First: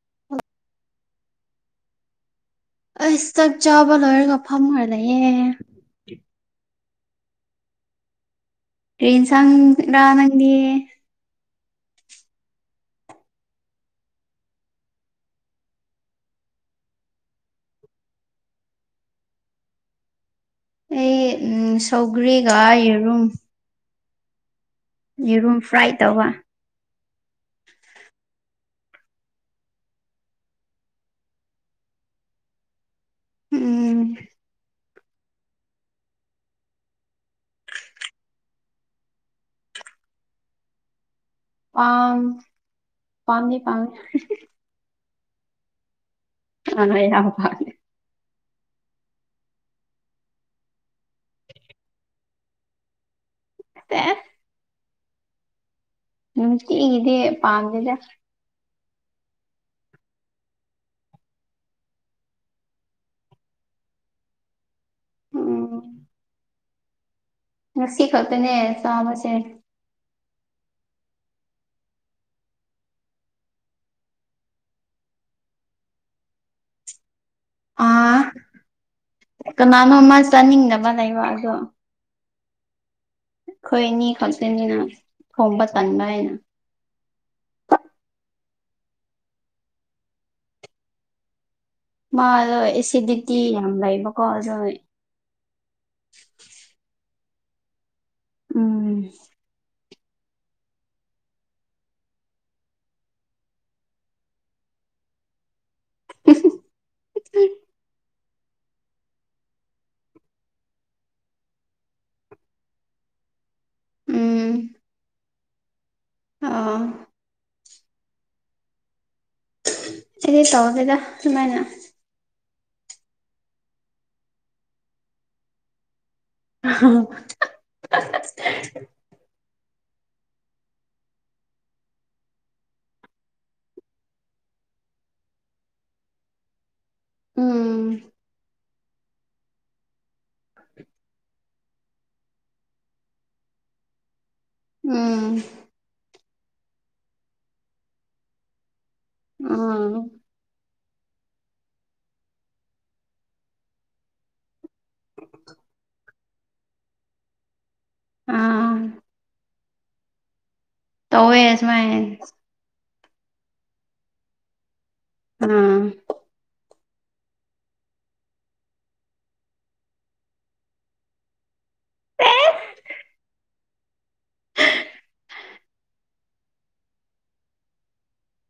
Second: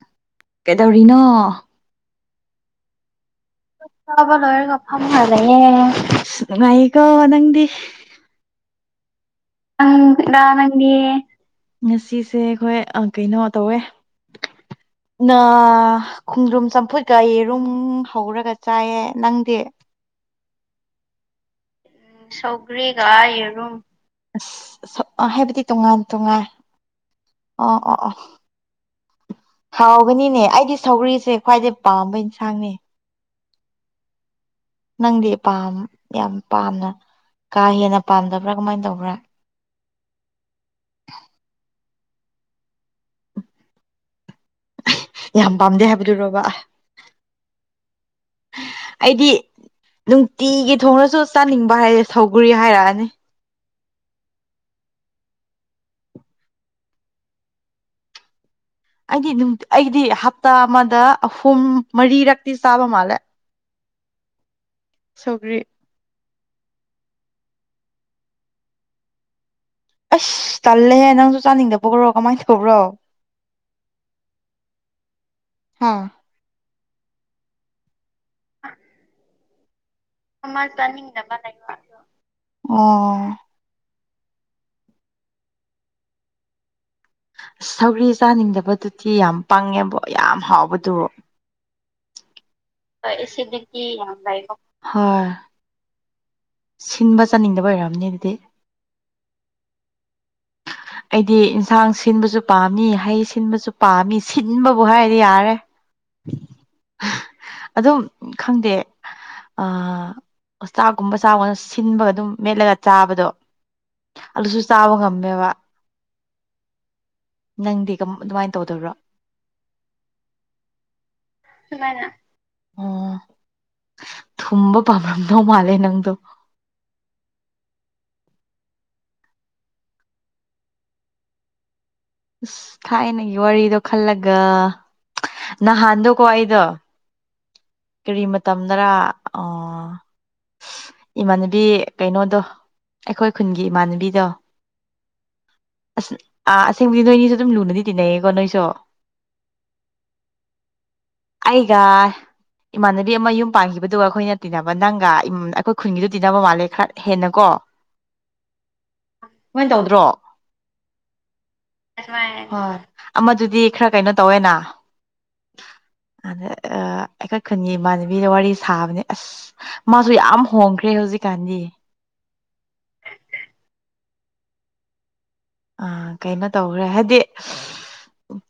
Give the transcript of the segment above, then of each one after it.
[inaudible] ꯀꯩꯗꯧꯔꯤꯅꯣ ꯑꯁꯤ ꯁꯛ ꯆ ꯕ ꯂꯣꯏꯔ ꯉꯐꯝ ꯍꯥꯏꯜꯂꯌꯦꯦ ꯅꯨꯡꯉꯥꯏꯀꯣ ꯅꯪꯗꯤ꯫ ꯇ꯭ꯔꯦꯟꯁꯥꯡ꯭ꯔ ꯅꯪꯗꯤ꯫ ꯉꯁꯤꯁꯦ ꯑꯩꯈꯣꯏ ꯀꯩꯅꯣ ꯇꯧꯋꯦ ꯅ ꯈꯣꯡꯗ꯭ꯔꯨꯝ ꯆꯝꯐꯨꯠꯀ ꯌꯦꯔꯨꯝ ꯍꯧꯔꯒ ꯆꯥꯏꯌꯦ ꯅꯪꯗꯤ ꯑꯦꯝ ꯁꯧꯒꯔꯤꯒ ꯁꯧꯒ꯭ꯔꯤꯒ ꯌꯦꯔꯨꯝ ꯑꯁ ꯌꯦꯔꯨꯝ ꯍꯥꯏꯕꯗꯤ ꯐ꯭ꯔꯥꯏ ꯇꯣꯉꯥꯟ ꯇꯧꯕ ꯇꯣꯉꯥꯟ ꯑꯣ ꯑꯣ ꯑꯣ ꯍꯥꯎꯕꯅꯤꯅꯦ ꯑꯩꯗꯤ ꯁꯧꯒꯔꯤꯁꯦ ꯈ꯭ꯋꯥꯏꯗꯩ ꯄꯥꯝꯕ ꯏꯟꯁꯥꯡꯅꯦ꯫ ꯎꯝ ꯅꯪꯗꯤ ꯄꯥꯝ ꯌꯥꯝ ꯄꯥꯝꯅ ꯀꯥ ꯍꯦꯟꯅ ꯄꯥꯝꯗꯕ꯭ꯔꯥ ꯀꯃꯥꯏꯅ ꯇꯧꯕ꯭ꯔꯥ ꯄꯝ ꯄꯅꯤ ꯄꯝ ꯌꯥꯝ ꯄꯥꯝꯗꯦ ꯍꯥꯏꯕꯗꯨꯔꯣꯕ ꯑ ꯌꯥ ꯐꯅꯦ꯫ ꯑꯩꯗꯤ ꯅꯨꯡꯇꯤꯒꯤ ꯊꯣꯡꯅꯁꯨ ꯆꯥꯅꯤꯡꯕ ꯍꯥꯏꯔꯔꯦ ꯁꯧꯒꯔꯤ ꯍꯥꯏꯔꯛꯑꯅꯤ꯫ [unintelligible] ꯅꯨꯡꯇꯤ ꯒꯤꯗꯤ ꯄꯥꯡꯝꯗ꯫ ꯑꯩꯗꯤ ꯑꯩꯗꯤ ꯍꯞꯇꯥ ꯑꯃꯗ ꯑꯍꯨꯝ ꯃꯔꯤꯔꯛꯇꯤ ꯆꯥꯕ ꯃꯥꯜꯂꯦ꯫ ꯁꯧꯒ꯭ꯔꯤ ꯎꯝ ꯉꯁꯤ ꯈꯛꯇꯅꯦ ꯆꯥꯕꯁꯦ꯫ ꯑꯁ ꯇꯜꯂꯦꯍꯦ ꯅꯪꯁꯨ ꯆꯥꯅꯤꯡꯗꯕꯈ꯭ꯔꯣ ꯀꯃꯥꯏꯅ ꯇꯧꯕ꯭ꯔꯣ ꯍꯥꯥ ꯑꯥ [inaudible] ꯀꯅꯥꯅꯣꯃ ꯆꯥꯅꯤꯡꯗꯕ ꯂꯩꯕ ꯑꯗꯣ ꯑꯣ ꯑꯩꯈꯣꯏꯅꯤ ꯈꯛꯁꯤꯅꯤꯅ ꯊꯣꯡꯕ ꯆꯟꯕ ꯍꯥꯏꯅ ꯁꯧꯔꯤ ꯆꯥꯅꯤꯡꯗꯕꯗꯨꯗꯤ ꯌꯥꯝ ꯄꯪꯉꯦꯕꯣ ꯌꯥꯝ ꯍꯥꯎꯕꯗꯨ ꯃꯥ ꯑꯦꯦꯗꯤꯗꯤ ꯍ ꯑꯦꯁꯤꯗꯤꯇꯤ ꯂꯩ ꯌꯥꯝ ꯃꯈ ꯀ ꯂꯩꯕ ꯑꯖ ꯍꯣꯏ ꯁꯤꯟꯕ ꯆꯥꯅꯤꯡꯗꯕ ꯑꯣꯏꯔꯑꯝꯅꯦ ꯑꯗꯨꯗꯤ ꯎꯝ ꯑꯩꯗꯤ ꯌꯦꯟꯁꯥꯡ ꯁꯤꯟꯕꯁꯨ ꯄꯥꯝꯃꯤ ꯍꯩ ꯁꯤꯟꯕꯁꯨ ꯄꯥꯝꯃꯤ ꯁꯤꯟꯕꯕꯨ ꯍꯥꯏꯔꯗꯤ ꯌꯥꯔꯦ꯫ ꯑꯗꯨꯝ ꯈꯪꯗꯦ꯫ ꯑ ꯆꯥꯛꯀꯨꯝꯕ ꯆꯥꯕꯅ ꯁꯤꯟꯕꯒ ꯑꯗꯨꯝ ꯃꯦꯠꯂꯒ ꯆꯥꯕꯗꯣ ꯎꯝ ꯑꯂꯨꯁꯨ ꯆꯥꯕ ꯉꯝꯃꯦꯕ ꯑꯥ ꯅꯪꯗꯤ ꯑꯗꯨꯃꯥꯏꯅ ꯇꯧꯗꯕ꯭ꯔꯣ ꯑꯩꯗꯤ ꯇꯧꯔꯒꯦꯗ ꯁꯨꯃꯥꯏꯅ ꯑꯣ ꯊꯨꯝꯕ ꯄꯥꯝꯔꯝꯗꯧ ꯃꯥꯜꯂꯦ ꯅꯪꯗꯣ ꯑꯣ ꯑꯁ ꯊꯥꯏꯅꯒꯤ ꯋꯥꯔꯤꯗꯣ ꯈꯜꯂꯒ ꯅꯍꯥꯟꯗꯣꯀꯣ ꯑꯩꯗꯣ ꯎꯝ ꯀꯔꯤ ꯃꯇꯝꯗꯔ ꯑꯣ ꯑꯥ ꯏꯃꯥꯟꯅꯕꯤ ꯀꯩꯅꯣꯗꯣ ꯑꯩꯈꯣꯏ ꯈꯨꯟꯒꯤ ꯏꯃꯥꯟꯅꯕꯤꯗꯣ ꯎꯝ ꯑꯁ ꯑꯥ ꯑꯁꯦꯡꯕꯗꯤ ꯅꯣꯏꯅꯤꯁꯨ ꯑꯗꯨꯝ ꯂꯨꯅꯗꯤ ꯇꯤꯟꯅꯩꯌꯦꯀꯣ ꯅꯣꯏꯁꯨ ꯎꯝ ꯑꯩꯒ ꯏꯃꯥꯟꯅꯕꯤ ꯑꯃ ꯌꯨꯝ ꯄꯥꯟꯈꯤꯕꯗꯨꯒ ꯑꯩꯈꯣꯏꯅ ꯇꯤꯟꯅꯕ ꯅꯪꯒ ꯑꯩꯈꯣꯏ ꯈꯨꯟꯒꯤꯗꯨ ꯇꯤꯟꯅꯕ ꯃꯥꯜꯂꯦ ꯈꯔ ꯍꯦꯟꯅ ꯀꯣ ꯑꯥ ꯀꯃꯣꯏꯅ ꯇꯧꯗ꯭ꯔꯣ ꯇꯧꯋꯦ ꯁꯨꯃꯥꯏꯅ ꯑꯃꯗꯨꯗꯤ ꯈꯔ ꯀꯩꯅꯣ ꯇꯧꯋꯦꯅ ꯎꯝ ꯑꯥ ꯑꯩꯈꯣꯏ ꯈꯨꯟꯒꯤ ꯏꯃꯥꯟꯅꯕꯤꯗ ꯋꯥꯔꯤ ꯁꯥꯕꯅꯦ ꯑꯁ ꯃꯥꯁꯨ ꯌꯥꯝ ꯍꯣꯡꯈ꯭ꯔꯦ ꯍꯧꯖꯤꯛꯀꯥꯟꯗꯤ ꯑ ꯀꯩꯅꯣ ꯇꯧꯈ꯭ꯔꯦ ꯍꯥꯏꯗꯤ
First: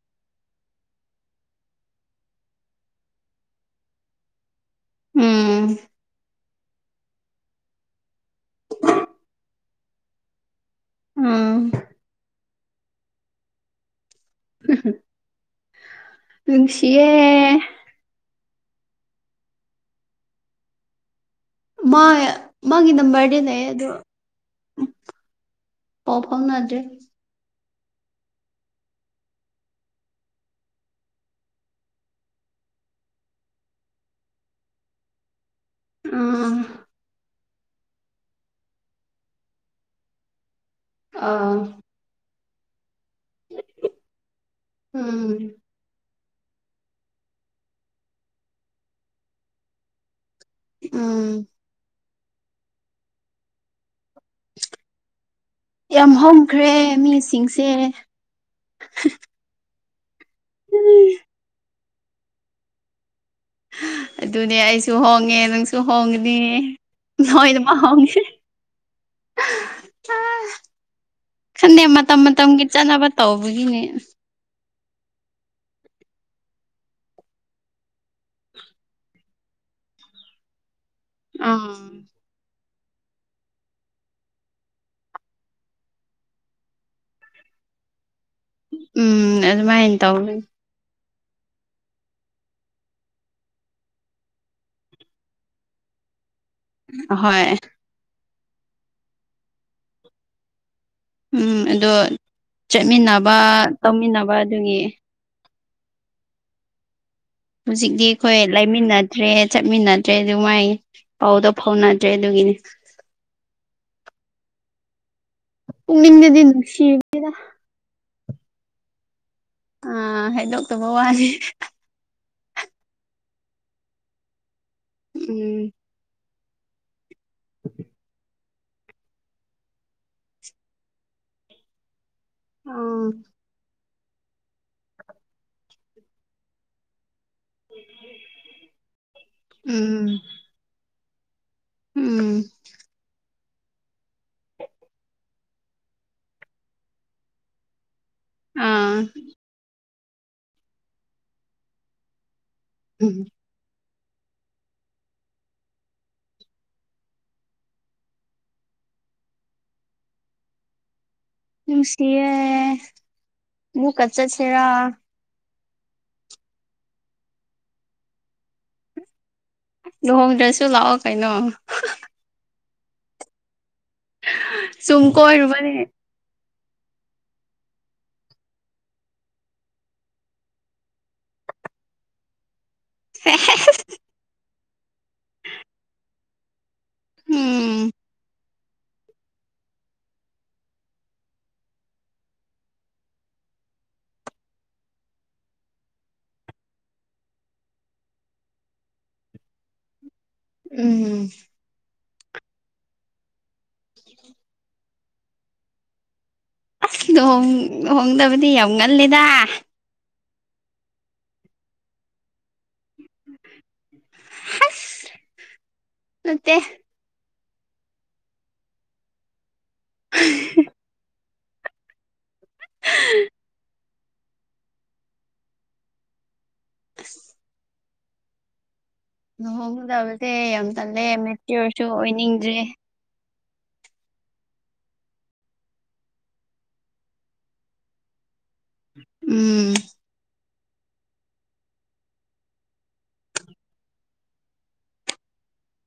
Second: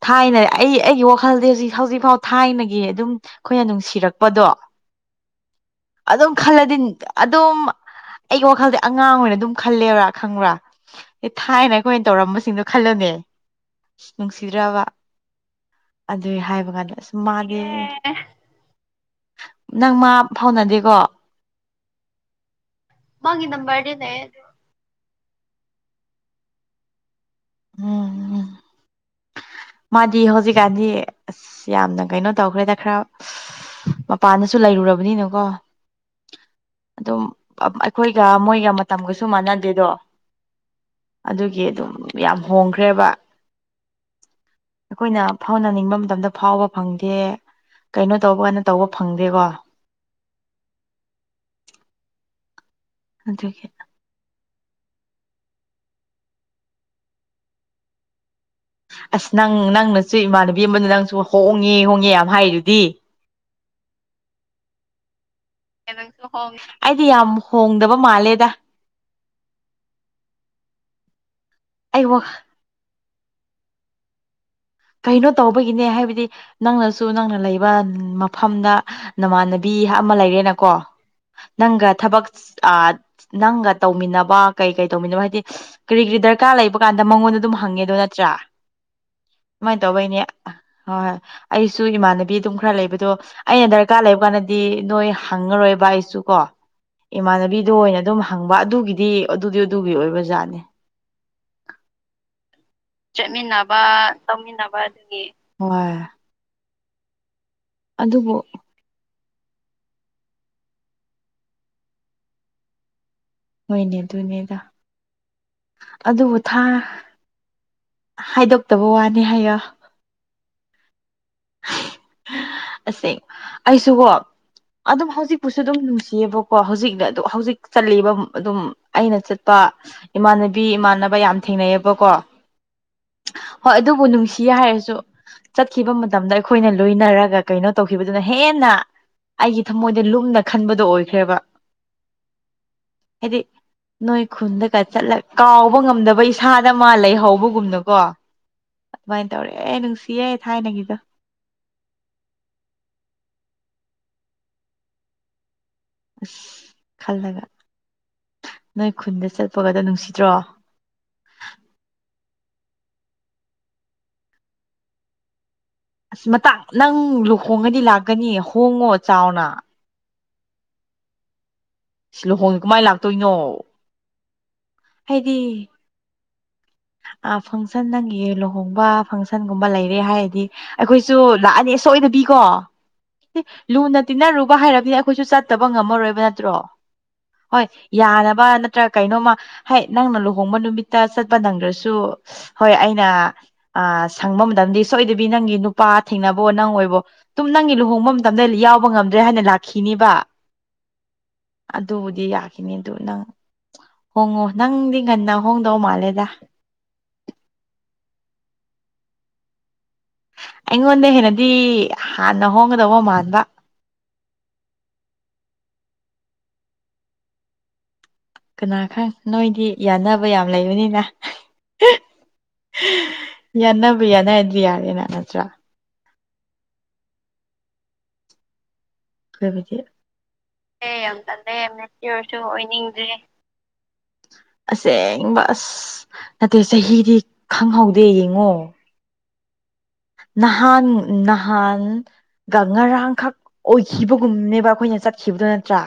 ꯊꯥꯏꯅ ꯑꯩ ꯑꯩꯒꯤ ꯋꯥꯈꯜꯗꯤ ꯍꯧꯖꯤꯛ ꯍꯧꯖꯤꯛꯐꯥꯎ ꯊꯥꯏꯅꯒꯤ ꯑꯗꯨꯝ ꯑꯩꯈꯣꯏꯅ ꯅꯨꯡꯁꯤꯔꯛꯄꯗꯣ ꯎꯝ ꯑꯗꯨꯝ ꯈꯜꯂꯗꯤ ꯑꯗꯨꯝ ꯑꯩꯒꯤ ꯋꯥꯈꯜꯗꯤ ꯑꯉꯥꯡ ꯑꯣꯏꯅ ꯑꯗꯨꯝ ꯈꯜꯂꯦꯕ꯭ꯔꯥ ꯈꯪꯕ꯭ꯔꯥ ꯎꯝ ꯊꯥꯏꯅ ꯑꯩꯈꯣꯏꯅ ꯇꯧꯔꯝꯕꯁꯤꯡꯗꯣ ꯈꯜꯂꯅꯦ ꯑꯁ ꯅꯨꯡꯁꯤꯗ꯭ꯔꯕ ꯑꯗꯨꯏ ꯍꯥꯏꯕ ꯀꯥꯟꯗ ꯑꯁꯨꯝ ꯅꯨꯡꯁꯤꯌꯦ ꯃꯥꯗꯦ ꯅꯪ ꯃꯥ ꯐꯥꯎꯅꯗꯦꯀꯣ ꯃꯥ ꯃꯥꯒꯤ ꯅꯝꯕꯔꯗꯤ ꯃꯥꯒꯤ ꯂꯩ ꯑꯗꯣ ꯅꯝꯕꯔꯗꯤ ꯂꯩꯌꯦ ꯑꯗꯨ ꯄꯣ ꯐꯥꯎꯅꯖꯦ ꯎꯝ ꯎꯝ ꯃꯥꯗꯤ ꯍꯧꯖꯤꯛꯀꯥꯟꯗꯤ ꯑꯁ ꯌꯥꯝꯅ ꯀꯩꯅꯣ ꯇꯧꯈ꯭ꯔꯦꯗ ꯈꯔ ꯃꯄꯥꯟꯅꯁꯨ ꯂꯩꯔꯨꯔꯕꯅꯤꯅꯀꯣ ꯎꯝ ꯑꯗꯨꯝ ꯑꯩꯈꯣꯏꯒ ꯃꯣꯏꯒ ꯃꯇꯝꯒꯁꯨ ꯃꯥꯟꯅꯗꯦꯗꯣ ꯑꯥ ꯑꯗꯨꯒꯤ ꯑꯗꯨꯝ ꯌꯥꯝ ꯍꯣꯡꯈ꯭ꯔꯦꯕ ꯑꯩꯈꯣꯏꯅ ꯎꯝ ꯐꯥꯎꯅꯅꯤꯡꯕ ꯃꯇꯝꯗ ꯐꯥꯎꯕ ꯐꯪꯗꯦ ꯀꯩꯅꯣ ꯇꯧꯕ ꯀꯥꯟꯗ ꯇꯧꯕ ꯐꯪꯗꯦꯀꯣ ꯎꯝ ꯑꯗꯨꯗꯒꯤ ꯌꯥꯝ ꯍꯣꯡꯈ꯭ꯔꯦ ꯃꯤꯁꯤꯡꯁꯦ ꯑꯁ ꯅꯪ ꯅꯪꯅꯁꯨ ꯏꯃꯥꯟꯅꯕꯤ ꯑꯃꯅ ꯅꯪꯁꯨ ꯍꯣꯡꯉꯦ ꯍꯣꯡꯉꯦ ꯌꯥꯝ ꯍꯥꯏꯔꯨꯗꯤ ꯑꯗꯨꯅꯦ ꯑꯩꯁꯨ ꯍꯣꯡꯉꯦ ꯅꯪꯁꯨ ꯍꯣꯡꯒꯅꯤ ꯍꯣꯡꯉꯦ ꯑꯩꯗꯤ ꯌꯥꯝ ꯍꯗꯃ ꯍꯣꯡꯗꯕ ꯍꯁꯦ ꯃꯥꯜꯂꯦꯗ ꯈꯟꯗꯦ ꯑꯩ ꯋꯥ ꯃꯇꯝ ꯃꯇꯝꯒꯤ ꯆꯠꯅꯕ ꯇꯧꯕꯒꯤꯅꯦ ꯀꯩꯅꯣ ꯇꯧꯕꯒꯤꯅꯦ ꯍꯥꯏꯕꯗꯤ ꯅꯪꯅꯁꯨ ꯅꯪꯅ ꯂꯩꯕ ꯃꯐꯝꯗ ꯅꯃꯥꯟꯅꯕꯤ ꯍꯥꯞ ꯑꯃ ꯂꯩꯔꯦꯅꯀꯣ ꯎꯝ ꯅꯪꯒ ꯊꯕꯛ ꯑ ꯅꯪꯒ ꯇꯧꯃꯤꯟꯅꯕ ꯀꯩ ꯀꯩ ꯇꯧꯃꯤꯟꯅꯕ ꯍꯥꯏꯗꯤ ꯀꯔꯤ ꯀꯔꯤ ꯗꯔꯀꯥꯔ ꯂꯩꯕ ꯀꯥꯟꯗ ꯃꯉꯣꯟꯗ ꯑꯗꯨꯝ ꯍꯪꯉꯦꯗꯣ ꯅꯠꯇ꯭ꯔꯥ ꯎꯝ ꯑꯗꯨꯃꯥꯏꯅ ꯇꯧꯅꯤ ꯍꯣꯏ ꯍꯣꯏ ꯑꯩꯁꯨ ꯏꯃꯥꯟꯅꯕꯤ ꯑꯗꯨꯝ ꯈꯔ ꯂꯩꯕꯗꯣ ꯑꯩꯅ ꯗꯔꯀꯥꯔ ꯂꯩꯕ ꯀꯥꯟꯗꯗꯤ ꯅꯣꯏ ꯍꯪꯉꯔꯣꯏꯕ ꯑꯩꯁꯨ ꯀꯣ ꯑꯍꯣꯏ ꯏꯃꯥꯟꯅꯕꯤꯗ ꯑꯣꯏꯅ ꯑꯗꯨꯝ ꯍꯪꯕ ꯑꯗꯨꯒꯤꯗꯤ ꯑꯗꯨꯗꯤ ꯑꯗꯨꯒꯤ ꯑꯣꯏꯕ ꯖꯥꯠꯅꯦ ꯎꯝ ꯑꯗꯣ ꯆꯠꯃꯤꯟꯅꯕ ꯇꯧꯃꯤꯟꯅꯕ ꯑꯗꯨꯒꯤ ꯍꯣꯏ꯫ ꯍꯧꯖꯤꯛꯇꯤ ꯑꯗꯨꯕꯨ ꯑꯩꯈꯣꯏ ꯂꯩꯃꯤꯟꯅ ꯠꯇ꯭ꯔꯦ ꯆꯠꯃꯤꯟꯅꯗ꯭ꯔꯦ ꯑꯗꯨ ꯃꯥꯏ ꯄꯥꯎꯗꯣ ꯐꯥꯎꯅꯗ꯭ꯔꯦ ꯑꯗꯨꯒꯤꯅꯤ ꯍꯣꯏꯅꯦ ꯑꯗꯨꯅꯦꯗ ꯑꯗꯨꯕꯨ ꯄꯨꯛꯅꯤꯡꯗꯗꯤ ꯊꯥ ꯅꯨꯡꯁꯤ ꯍꯥꯏꯗꯣꯛꯇꯕ ꯋꯥꯅꯤ ꯍꯥꯏꯌ ꯑꯥ ꯍꯥꯏꯩꯗꯣꯛꯇꯕ ꯋꯥꯅꯤꯦ ꯑꯁꯦꯡ ꯑꯩꯁꯨꯀꯣ ꯑꯗꯨꯝ ꯍꯧꯖꯤꯛꯄꯨꯁꯨ ꯎꯝ ꯑꯗꯨꯝ ꯅꯨꯡꯁꯤꯌꯦꯕ ꯀꯣ ꯍꯧꯖꯤꯛꯅꯦ ꯑꯗꯨ ꯍꯧꯖꯤꯛ ꯆꯕ ꯑꯗꯨꯝ ꯑꯩꯅ ꯆꯠꯄ ꯏꯃꯥꯟꯅꯕꯤ ꯏꯃꯥꯟꯅꯕ ꯌꯥꯝ ꯊꯦꯡꯅꯩꯑꯕꯀꯣ ꯑ ꯑꯗꯨꯕꯨ ꯅꯨꯡꯁꯤ ꯍꯥꯏꯔꯁꯨ ꯆꯠꯈꯤꯕ ꯃꯇꯝꯗ ꯑꯩꯈꯣꯏꯅ ꯂꯣꯏꯅꯔꯒ ꯀꯩꯅꯣ ꯇꯧꯈꯤꯕꯗꯨꯅ ꯍꯦꯟꯅ ꯑꯩꯒꯤ ꯊꯃꯣꯏꯗ ꯎꯝ ꯂꯨꯝꯅ ꯈꯟꯕꯗꯣ ꯑꯣꯏꯈ꯭ꯔꯦꯕ ꯎꯝ [unintelligible] ꯅꯣꯏ ꯈꯨꯟꯗꯒ ꯆꯠꯂ ꯀꯥꯎꯕ ꯉꯝꯗꯕ ꯏꯁꯥꯗ ꯑꯃꯥ ꯂꯩꯍꯧꯕꯒꯨꯝꯅꯀꯣ ꯑꯥ ꯑꯗꯨꯃꯥꯏꯅ ꯇꯧꯔꯥꯛꯑꯦ ꯅꯨꯡꯁꯤꯌꯦ ꯊꯥꯏꯅꯒꯤꯗ ꯎꯝ ꯑꯁ ꯈꯜꯂꯒ ꯅꯣꯏ ꯈꯨꯟꯗ ꯆꯠꯄꯒꯗꯣ ꯅꯨꯡꯁꯤꯗ꯭ꯔꯣ ꯅꯨꯡꯁꯤꯌꯦ ꯑꯃꯨꯛꯀꯥ ꯆꯠꯁꯤꯔꯥ ꯑꯁ ꯃꯇꯥꯡ ꯅꯪ ꯂꯨꯍꯣꯡꯉꯗꯤ ꯂꯥꯛꯀꯅꯤ ꯍꯣꯡꯉꯣ ꯆꯥꯎꯅ ꯂꯨꯍꯣꯡꯗ꯭ꯔꯁꯨ ꯂꯥꯛꯑꯣ ꯀꯩꯅꯣ [unintelligible] ꯂꯨꯍꯣꯡꯗꯅ ꯀꯃꯥꯏꯅ ꯂꯥꯛꯇꯣꯏꯅꯣ ꯆꯨꯨꯝ ꯀꯣꯏꯔꯨꯕꯅꯦ ꯑ ꯐꯪꯁꯟ ꯅꯪꯒꯤ ꯂꯨꯍꯣꯡꯕ ꯐꯪꯁꯟꯒꯨꯝꯕ ꯂꯩꯔꯦ ꯍꯥꯏꯔꯗꯤ ꯑꯩꯈꯣꯏꯁꯨ ꯂꯥꯛꯑꯅꯤ ꯁꯣꯏꯗꯕꯤꯀꯣ [unintelligible] ꯂꯨꯅ ꯇꯤꯟꯅꯔꯨꯕ ꯍꯥꯏꯔꯕꯤ ꯑꯩꯈꯣꯏꯁꯨ ꯆꯠꯇꯕ ꯉꯝꯃꯔꯣꯏꯕ ꯅꯠꯇ꯭ꯔꯣ ꯍꯣꯏ ꯎꯝ ꯌꯥꯅꯕ ꯅꯠꯇ꯭ꯔꯒ ꯀꯩꯅꯣꯃ ꯍꯥꯏ ꯅꯪꯅ ꯂꯨꯍꯣꯡꯕ ꯅꯨꯃꯤꯠꯇ ꯆꯠꯄ ꯅꯪꯗ꯭ꯔꯁꯨ ꯁꯨ ꯍꯣꯏ ꯑꯩꯅ ꯑ ꯁꯪꯕ ꯃꯇꯝꯗꯤ ꯁꯣꯏꯗꯕꯤ ꯅꯪꯒꯤ ꯅꯨꯄꯥ ꯊꯦꯡꯅꯕꯣ ꯅꯪ ꯑꯣꯏꯕꯣ ꯇꯨꯝ ꯅꯪꯒꯤ ꯂꯨꯍꯣꯡꯕ ꯃꯇꯝꯗ ꯌꯥꯎꯕ ꯉꯝꯗ꯭ꯔꯦ ꯍꯥꯏꯅ ꯂꯥꯛꯈꯤꯅꯦꯕ ꯎꯝ ꯑꯗꯨꯕꯨꯗꯤ ꯌꯥꯈꯤꯅꯤ ꯑꯗꯨ ꯅꯪ ꯍꯣꯡꯉꯣ ꯅꯪꯗꯤ ꯉꯟꯅ ꯍꯣꯡꯗꯧ ꯃꯥꯜꯂꯦꯗ ꯑꯁ ꯂꯨꯍꯣꯡ ꯂꯨꯍꯣꯡꯗꯕꯗꯤ ꯌꯥꯝ ꯉꯜꯂꯤꯗ ꯑꯩꯉꯣꯟꯗꯩ ꯍꯦꯟꯅꯗꯤ ꯍꯥꯟꯅ ꯍꯣꯡꯒꯗꯧꯕ ꯃꯥꯟꯕ ꯍꯩꯁ ꯅꯠꯇꯦ ꯀꯅꯥ ꯈꯪ ꯅꯣꯏꯗꯤ ꯌꯥꯟꯅꯕ ꯌꯥꯝ ꯂꯩꯕꯅꯤꯅ ꯌꯥꯅꯕꯨ ꯌꯥꯅꯔꯗꯤ ꯌꯥꯔꯦ ꯅ ꯍꯠꯇ꯭ꯔꯥ [unintelligible] [unintelligible] ꯂꯨꯍꯣꯡꯒꯗꯕꯁꯦ ꯑꯦ ꯌꯥꯝ ꯇꯜꯂꯦ ꯃꯦꯆꯤꯌꯣꯔꯁꯨ ꯃꯦꯌꯣꯔꯁꯨ ꯑꯣꯏꯅꯤꯡꯗ꯭ꯔꯦ ꯑꯣꯏꯅꯤꯡꯗ꯭ꯔꯤ ꯑꯁꯦꯡꯕ ꯑꯁ ꯅꯠꯇꯦ ꯆꯍꯤꯗꯤ ꯈꯪꯍꯧꯗꯦ ꯌꯦꯡꯉꯣ ꯎꯝ ꯅꯍꯥꯟ ꯅꯍꯥꯟ ꯉꯔꯥꯡꯈꯛ ꯑꯣꯏꯈꯤꯕꯒꯨꯝꯅꯦꯕ ꯑꯩꯈꯣꯏꯅ ꯆꯠꯈꯤꯕꯗꯣ ꯅꯠꯇ꯭ꯔꯥ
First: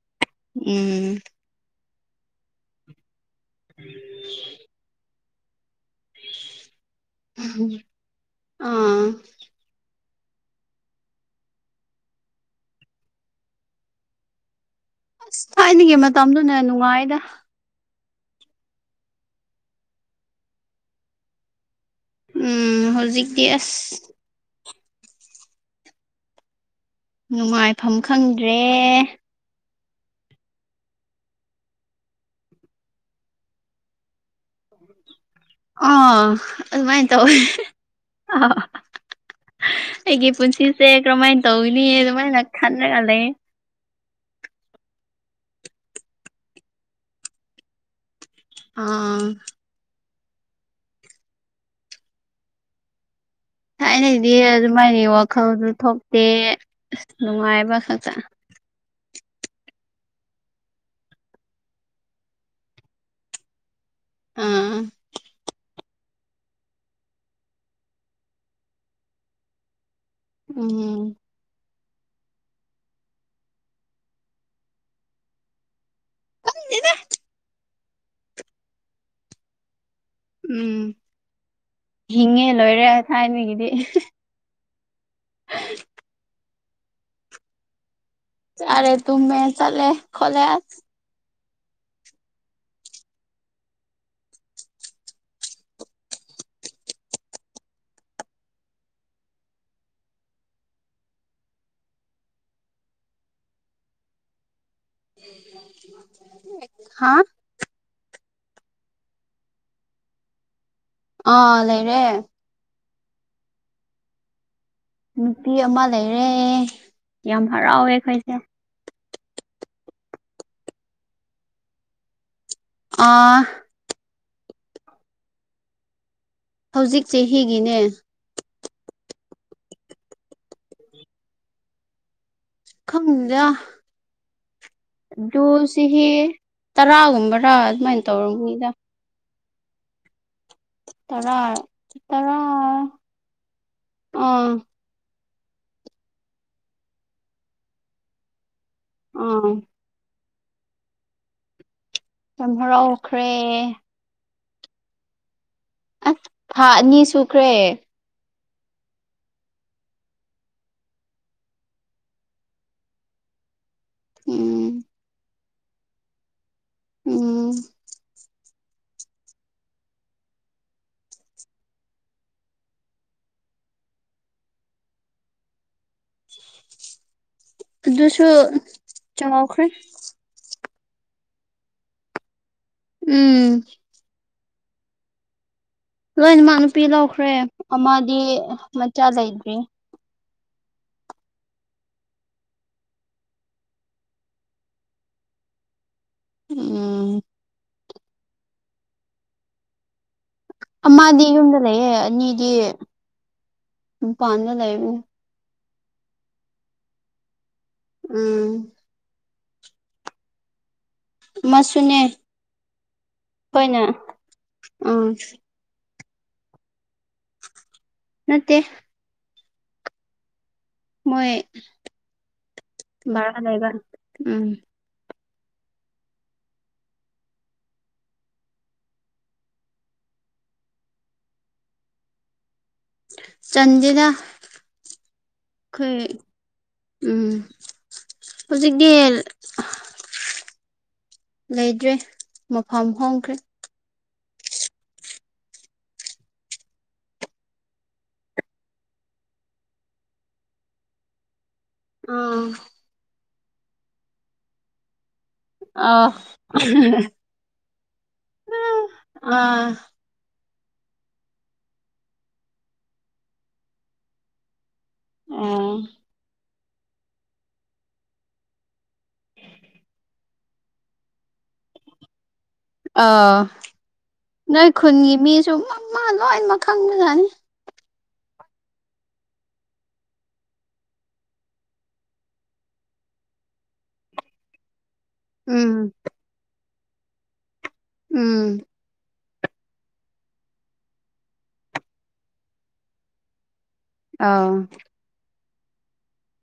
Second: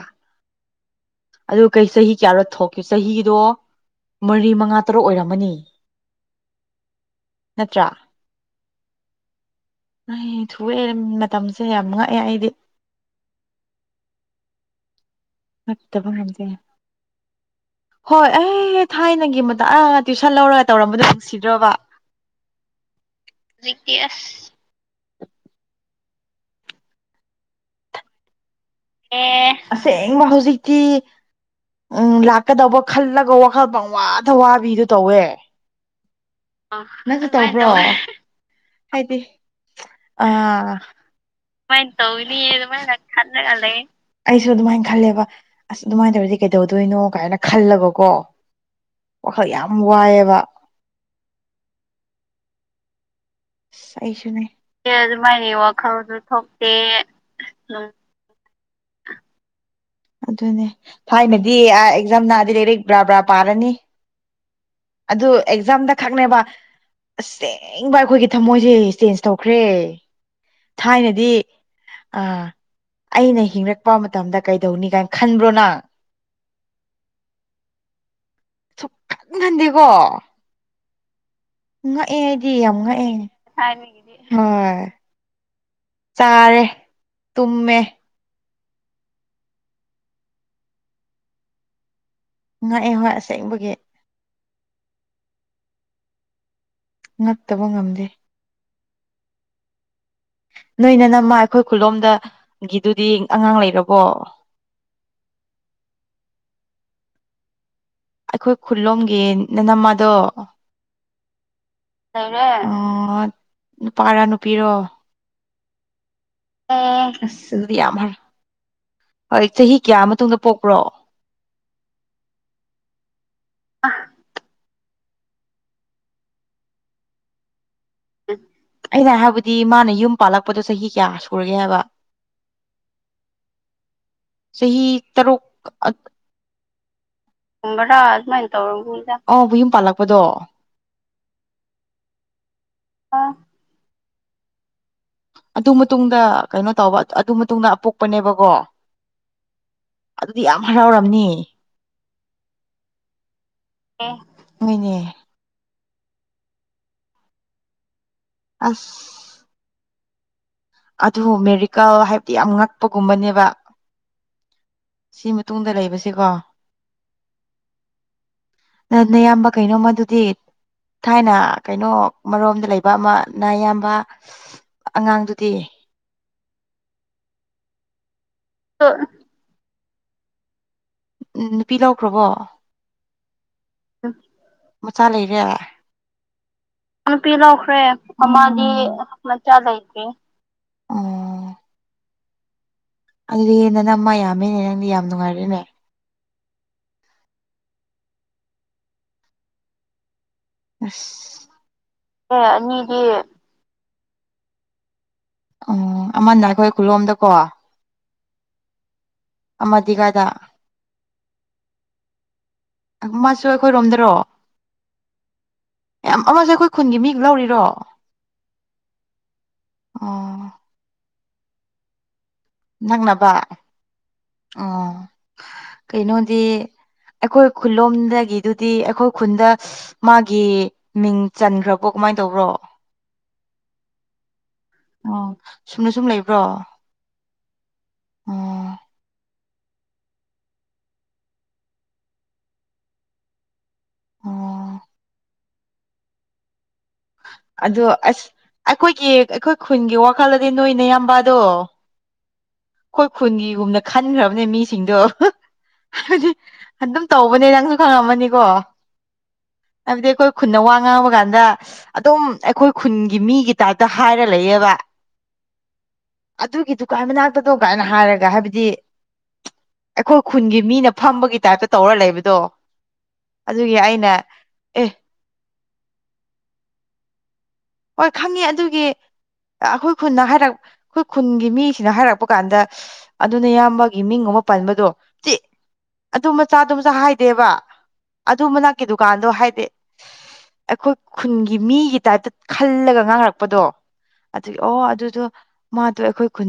ꯎꯝ ꯑꯗꯨ ꯀꯩ ꯆꯍꯤ ꯀꯌꯥꯔꯣ ꯊꯣꯛꯀꯦ ꯆꯍꯤꯗꯣ ꯃꯔꯤ ꯃꯉꯥ ꯇꯔꯨꯛ ꯑꯣꯏꯔꯝꯃꯅꯤ ꯅꯠꯇ꯭ꯔꯥ [unintelligible] ꯑꯥ ꯑꯩ ꯊꯨꯑꯦ ꯃꯇꯝꯁꯦ ꯌꯥꯝ ꯉꯛꯑꯦ ꯑꯩꯗꯤ ꯑꯁ ꯊꯥꯏꯅꯒꯤ ꯉꯛꯇꯕ ꯉꯝꯗꯦ ꯃꯇꯝꯗꯨꯅ ꯅꯨꯡꯉꯥꯏꯗ ꯍꯣꯏ ꯑꯩ ꯊꯥꯏꯅꯒꯤ ꯃꯠ ꯇ꯭ꯋꯨꯏꯁꯟ ꯂꯧꯔꯒ ꯇꯧꯔꯝꯕꯗꯨ ꯅꯨꯡꯁꯤꯗ꯭ꯔꯣꯕ ꯎꯝ ꯍꯧꯖꯤꯛꯇꯤ ꯑꯁ ꯅꯨꯡꯉꯥꯏꯐꯝ ꯈꯪꯗ꯭ꯔꯦ ꯑꯦ ꯑꯁꯦꯡꯕ ꯍꯧꯖꯤꯛꯇꯤ ꯎꯝ ꯂꯥꯛꯀꯗꯧꯕ ꯈꯜꯂꯒ ꯋꯥꯈꯜ ꯄꯪꯋꯥꯗ ꯋꯥꯕꯤꯗꯨ ꯇꯧꯋꯦ ꯑꯥ ꯑꯗꯨꯃꯥꯏꯅ ꯅꯪꯁꯨ ꯇꯧꯋꯦ ꯇꯧꯕ꯭ꯔꯣ [unintelligible] ꯑꯥ ꯍꯥꯏꯗꯤ ꯑꯩꯒꯤ ꯄꯨꯟꯁꯤꯁꯦ ꯀꯔꯃꯥꯏꯅ ꯀꯃꯥꯏꯅ ꯇꯧꯒꯅꯤ ꯑꯗꯨꯃꯥꯏꯅ ꯈꯜꯂꯥꯒ ꯂꯩꯌꯦ ꯑꯩꯁꯨ ꯑꯗꯨꯃꯥꯏꯅ ꯈꯜꯂꯦꯕ ꯑꯁ ꯑꯗꯨꯃꯥꯏꯅ ꯇꯧꯔꯗꯤ ꯀꯩꯗꯧꯗꯣꯏꯅꯣ ꯀꯥꯏꯅ ꯈꯜꯂꯒꯀꯣ ꯑꯥ ꯋꯥꯈꯜ ꯌꯥꯝ ꯋꯥꯏꯑꯦꯕ ꯑꯁ ꯊꯥꯏꯅꯒꯤꯗꯤ ꯑꯩꯁꯨꯅꯦ ꯑꯗꯨꯃꯥꯏꯅ ꯋꯥꯈꯜꯗꯨ ꯋꯥꯈꯜꯁꯨ ꯊꯣꯛꯇꯦ ꯊꯣꯛꯇꯦ ꯑꯁ ꯅꯨꯡꯉꯥꯏꯕ ꯈꯛꯇꯥ ꯑꯗꯨꯅꯦ ꯊꯥꯏꯅꯗꯤ ꯑ ꯑꯦꯛꯖꯥꯝ ꯅꯛꯑꯥꯗꯤ ꯂꯩꯔꯛ ꯕꯔꯥ ꯕꯔꯥ ꯄꯥꯔꯅꯤ ꯑꯥ ꯑꯗꯨ ꯑꯦꯛꯖꯥꯝꯗꯥ ꯈꯛꯅꯦꯕ ꯑꯁꯦꯡꯕ ꯑꯩꯈꯣꯏꯒꯤ ꯊꯃꯣꯏꯁꯦ ꯆꯦꯟꯖ ꯇꯧꯈ꯭ꯔꯦ ꯎꯝ ꯊꯥꯏꯅꯗꯤ ꯑꯥ ꯑꯩꯅ ꯍꯤꯡꯔꯛꯄꯥ ꯃꯇꯝꯗ ꯀꯩꯗꯧꯅꯤ ꯀꯥꯏꯟ ꯈꯟꯕ꯭ꯔꯣ ꯅꯪ ꯈꯟꯗꯦꯗ ꯁꯨꯛꯈꯟ ꯈꯟꯗꯦꯀꯣ ꯎꯝ ꯉꯛꯑꯦ ꯍꯤꯡꯉꯦ ꯑꯩꯗꯤ ꯌꯥꯝ ꯂꯣꯏꯔꯦ ꯉꯛꯑꯦ ꯊꯥꯏꯅꯒꯤꯗꯤ ꯍꯣꯏ [unintelligible] ꯆꯥꯔꯦ ꯇꯨꯝꯃꯦ ꯆꯥꯔꯦ ꯇꯨꯝꯃꯦ ꯆꯠꯂꯦ ꯈꯣꯠꯂꯦ ꯑꯁ ꯉꯛꯑꯦ ꯍꯣꯏ ꯑꯁꯦꯡꯕꯒꯤ ꯉꯛꯇꯥꯕ ꯉꯝꯗꯦ ꯅꯣꯏ ꯅꯥꯅꯝꯃꯥ ꯑꯩꯈꯣꯏ ꯈꯨꯜꯂꯣꯝꯗꯥ ꯒꯤꯗꯨꯗꯤ ꯑꯉꯥꯡ ꯂꯩꯔꯕꯣ ꯍꯥꯥ ꯑꯩꯈꯣꯏ ꯈꯨꯜꯂꯣꯝꯒꯤ ꯅꯥꯅꯝꯃꯥꯗꯣ ꯑꯥ ꯂꯩꯔꯦ ꯔꯦ ꯑꯣꯠ ꯅꯨꯄꯥꯔꯥ ꯅꯨꯄꯤꯔꯣ ꯅꯨꯄꯤ ꯑꯃꯥ ꯂꯩꯔꯦ ꯑꯣ ꯌꯥꯝ ꯑꯁ ꯑꯗꯨꯗꯤ ꯍꯔꯥꯎꯋꯦ ꯌꯥꯝ ꯍꯔ ꯑꯈꯣꯏꯁꯦ ꯍꯣꯏ ꯆꯥꯍꯤ ꯀꯌꯥ ꯃꯇꯨꯡꯗ ꯄꯣꯛꯄ꯭ꯔꯣ ꯑꯥ ꯍꯧꯖꯤꯛ ꯆꯥꯍꯤꯒꯤꯅꯦ ꯑꯩꯅ ꯍꯥꯏꯕꯗꯤ ꯃꯥꯅ ꯌꯨꯝ ꯄꯥꯜꯂꯛꯄꯗꯣ ꯆꯍꯤ ꯀꯌꯥ ꯁꯨꯔꯒꯦ ꯍꯥꯏꯕ ꯈꯪꯗꯥ ꯆꯍꯤ ꯇꯔꯨꯛ ꯑꯗꯨ ꯁꯤꯒꯤ ꯇꯔꯥꯒꯨꯝꯕꯔꯥ ꯒꯨꯕꯔꯥ ꯑꯗꯨꯃꯥꯏꯅ ꯑꯗꯨꯃꯥꯏꯟ ꯇꯧꯔꯝꯅꯤꯗ ꯇꯧꯔꯝꯒꯅꯤꯗꯥ ꯑꯕꯨ ꯌꯨꯝ ꯄꯥꯜꯂꯛꯄꯗꯣ ꯇꯔꯥ ꯇꯔꯥ [unintelligible] ꯑꯧ ꯑꯗꯨ ꯃꯇꯨꯡꯗ ꯀꯩꯅꯣ ꯇꯧꯕ ꯑꯗꯨ ꯃꯇꯨꯡꯗ ꯑꯄꯣꯛꯄꯅꯦꯕꯀꯣ ꯎꯝ ꯑꯗꯨꯗꯤ ꯌꯥꯝ ꯍꯔꯥꯎꯔꯝꯅꯤ ꯌꯥꯝ ꯍꯔꯥꯎꯈ꯭ꯔꯦ [unintelligible] ꯑꯁ ꯊꯥ ꯑꯅꯤ ꯁꯨꯈ꯭ꯔꯦ ꯑꯁ ꯑꯗꯨ ꯃꯦꯔꯤꯀꯜ ꯍꯥꯏꯕꯗꯤ ꯌꯥꯝ ꯉꯛꯄꯒꯨꯝꯕꯅꯦꯕ ꯎꯝ ꯁꯤ ꯃꯇꯨꯡꯗ ꯂꯩꯕꯥꯁꯦꯀꯣ ꯎꯝ ꯅꯪ ꯅꯌꯥꯝꯕ ꯀꯩꯅꯣꯃꯥꯗꯨꯗꯤ ꯊꯥꯏꯅ ꯀꯩꯅꯣ ꯃꯔꯣꯝꯗ ꯂꯩꯕ ꯑꯃ ꯅꯥꯌꯥꯝꯕ ꯑꯉꯥꯡꯗꯨ ꯗꯤ ꯑꯗꯨꯁꯨ ꯆꯥꯎꯈ꯭ꯔꯦ ꯎꯝ ꯅꯨꯄꯤ ꯂꯧꯈ꯭ꯔꯕꯣ ꯎꯝ ꯃꯆꯥ ꯂꯩꯔꯦ ꯅꯨꯄꯤ ꯂꯧꯈ꯭ꯔꯦ ꯃꯃꯥꯗꯤ ꯃꯆꯥ ꯂꯩꯇ꯭ꯔꯤ ꯑꯣ ꯑꯗꯨꯗꯤ ꯅꯅꯝꯃꯥ ꯌꯥꯝꯃꯦꯅꯦ ꯅꯪꯗꯤ ꯌꯥꯝ ꯅꯨꯡꯉꯥꯏꯔꯦꯅꯦ [unintelligible] ꯑꯃꯗꯤ ꯑꯁ ꯌꯨꯝꯗ ꯂꯩꯌꯦ ꯑꯦ ꯑꯅꯤꯗꯤ ꯑꯅꯤꯗꯤ ꯃꯥꯄꯥꯟꯗ ꯂꯩꯕꯅꯤ꯫ ꯑꯣ ꯑꯃꯅ ꯑꯩꯈꯣꯏ ꯈꯨꯟꯂꯣꯝꯗꯀꯣ꯫ ꯎꯝ ꯑꯃꯗꯤ ꯀꯥꯏꯗ? ꯑꯃꯁꯨꯅꯦ ꯃꯥꯁꯨ ꯑꯩꯈꯣꯏꯅ ꯑꯩꯈꯣꯏꯔꯣꯝꯗꯔꯣ? ꯎꯝ ꯌꯥꯝ ꯑꯃꯁꯨ ꯑꯩꯈꯣꯏ ꯈꯨꯟꯒꯤ ꯃꯤꯅ ꯂꯧꯔꯤꯔꯣ? ꯅꯠꯇꯦ ꯑꯣ ꯃꯣꯏ ꯅꯛꯅꯕ ꯚꯔꯥ ꯂꯩꯕ ꯎꯝ ꯑꯣ ꯀꯩꯅꯣꯗꯤ ꯑꯩꯈꯣꯏ ꯈꯨꯜꯂꯣꯝꯗꯒꯤꯗꯨꯗꯤ ꯑꯩꯈꯣꯏ ꯈꯨꯟꯗ ꯃꯥꯒꯤ ꯃꯤꯡ ꯆꯟꯈ꯭ꯔꯕꯣ ꯀꯃꯥꯏ ꯇꯧꯕ꯭ꯔꯣ? ꯆꯟꯗꯦꯗ ꯑꯣ ꯁꯨꯝꯅ ꯁꯨꯝ ꯑꯩꯈꯣꯏ ꯂꯩꯕ꯭ꯔꯣ? ꯎꯝ ꯑꯣ ꯍꯧꯖꯤꯛꯗꯤ ꯂꯩꯇ꯭ꯔꯦ ꯃꯐꯝ ꯍꯣꯡꯈ꯭ꯔꯦ꯫ ꯑꯣ ꯑꯗꯣ ꯑꯁ ꯑꯩꯈꯣꯏꯒꯤ ꯑꯩꯈꯣꯏ ꯈꯨꯟꯒꯤ ꯋꯥꯈꯜꯗꯗꯤ ꯅꯣꯏꯅ ꯌꯥꯝꯕꯗꯣ ꯑꯥ ꯈꯣꯏ ꯈꯨꯟꯒꯤꯒꯨꯝꯅ ꯈꯟꯈ꯭ꯔꯕꯅꯦ ꯃꯤꯁꯤꯡꯗꯣ꯫ ꯑꯥ [unintelligible] ꯑꯗꯨꯝ ꯇꯧꯕꯅꯦ ꯅꯪꯁꯨ ꯈꯪꯔꯝꯃꯅꯤꯀꯣ ꯑꯥ ꯍꯥꯏꯕꯗꯤ ꯑꯈꯣꯏ ꯈꯨꯟꯅ ꯋꯥ ꯉꯥꯡꯕ ꯀꯥꯟꯗ ꯑꯗꯨꯝ ꯑꯩꯈꯣꯏ ꯈꯨꯟꯒꯤ ꯃꯤꯒꯤ ꯇꯥꯏꯞꯇ ꯍꯥꯏꯔ ꯂꯩꯌꯦꯕ꯫ ꯎꯝ ꯑꯗꯨꯒꯤꯗꯨꯀꯥꯏ ꯃꯅꯥꯛꯇꯗꯧ ꯀꯥꯏꯅ ꯍꯥꯏꯔꯒ ꯍꯥꯏꯕꯗꯤ ꯑꯩꯈꯣꯏ ꯈꯨꯟꯒꯤ ꯃꯤꯅ ꯐꯝꯕꯒꯤ ꯇꯥꯏꯞꯇ ꯇꯧꯔ ꯂꯩꯕꯗꯣ꯫ ꯑꯥ ꯑꯗꯨꯒꯤ ꯑꯩꯅ ꯅꯣꯏ ꯑꯦ ꯈꯨꯟꯒꯤ ꯃꯤꯁꯨ ꯃꯃꯥ ꯂꯣꯏꯅꯃꯛ ꯈꯪꯕꯖꯥꯅꯤ꯫ ꯍꯣꯏ ꯈꯪꯉꯦ ꯑꯗꯨꯒꯤ ꯑꯩꯈꯣꯏ ꯈꯨꯟꯅ ꯍꯥꯏꯔꯛ ꯑꯩꯈꯣꯏ ꯈꯨꯟꯒꯤ ꯃꯤꯁꯤꯡꯅ ꯍꯥꯏꯔꯛꯄ ꯀꯥꯟꯗ ꯑꯗꯨ ꯅꯌꯥꯝꯕꯒꯤ ꯃꯤꯡ ꯒꯨꯝꯕ ꯄꯟꯕꯗꯣ ꯆꯦ ꯎꯝ ꯑꯗꯨ ꯃꯆꯥꯗꯨ ꯃꯆꯥ ꯍꯥꯏꯗꯦꯕ ꯎꯝ ꯑꯗꯨ ꯃꯅꯥꯛ ꯗꯨꯀꯥꯟꯗꯣ ꯍꯥꯏꯗꯤ ꯑꯩꯈꯣꯏ ꯈꯨꯟꯒꯤ ꯃꯤꯒꯤ ꯇꯥꯏꯞꯇ ꯈꯜꯂꯒ ꯉꯥꯡꯔꯛꯄꯗꯣ ꯑꯥꯎ ꯑꯗꯨꯒꯤ ꯑꯣ ꯑꯗꯨꯗꯣ ꯃꯥꯗꯣ ꯑꯩꯈꯣꯏ ꯈꯨꯟ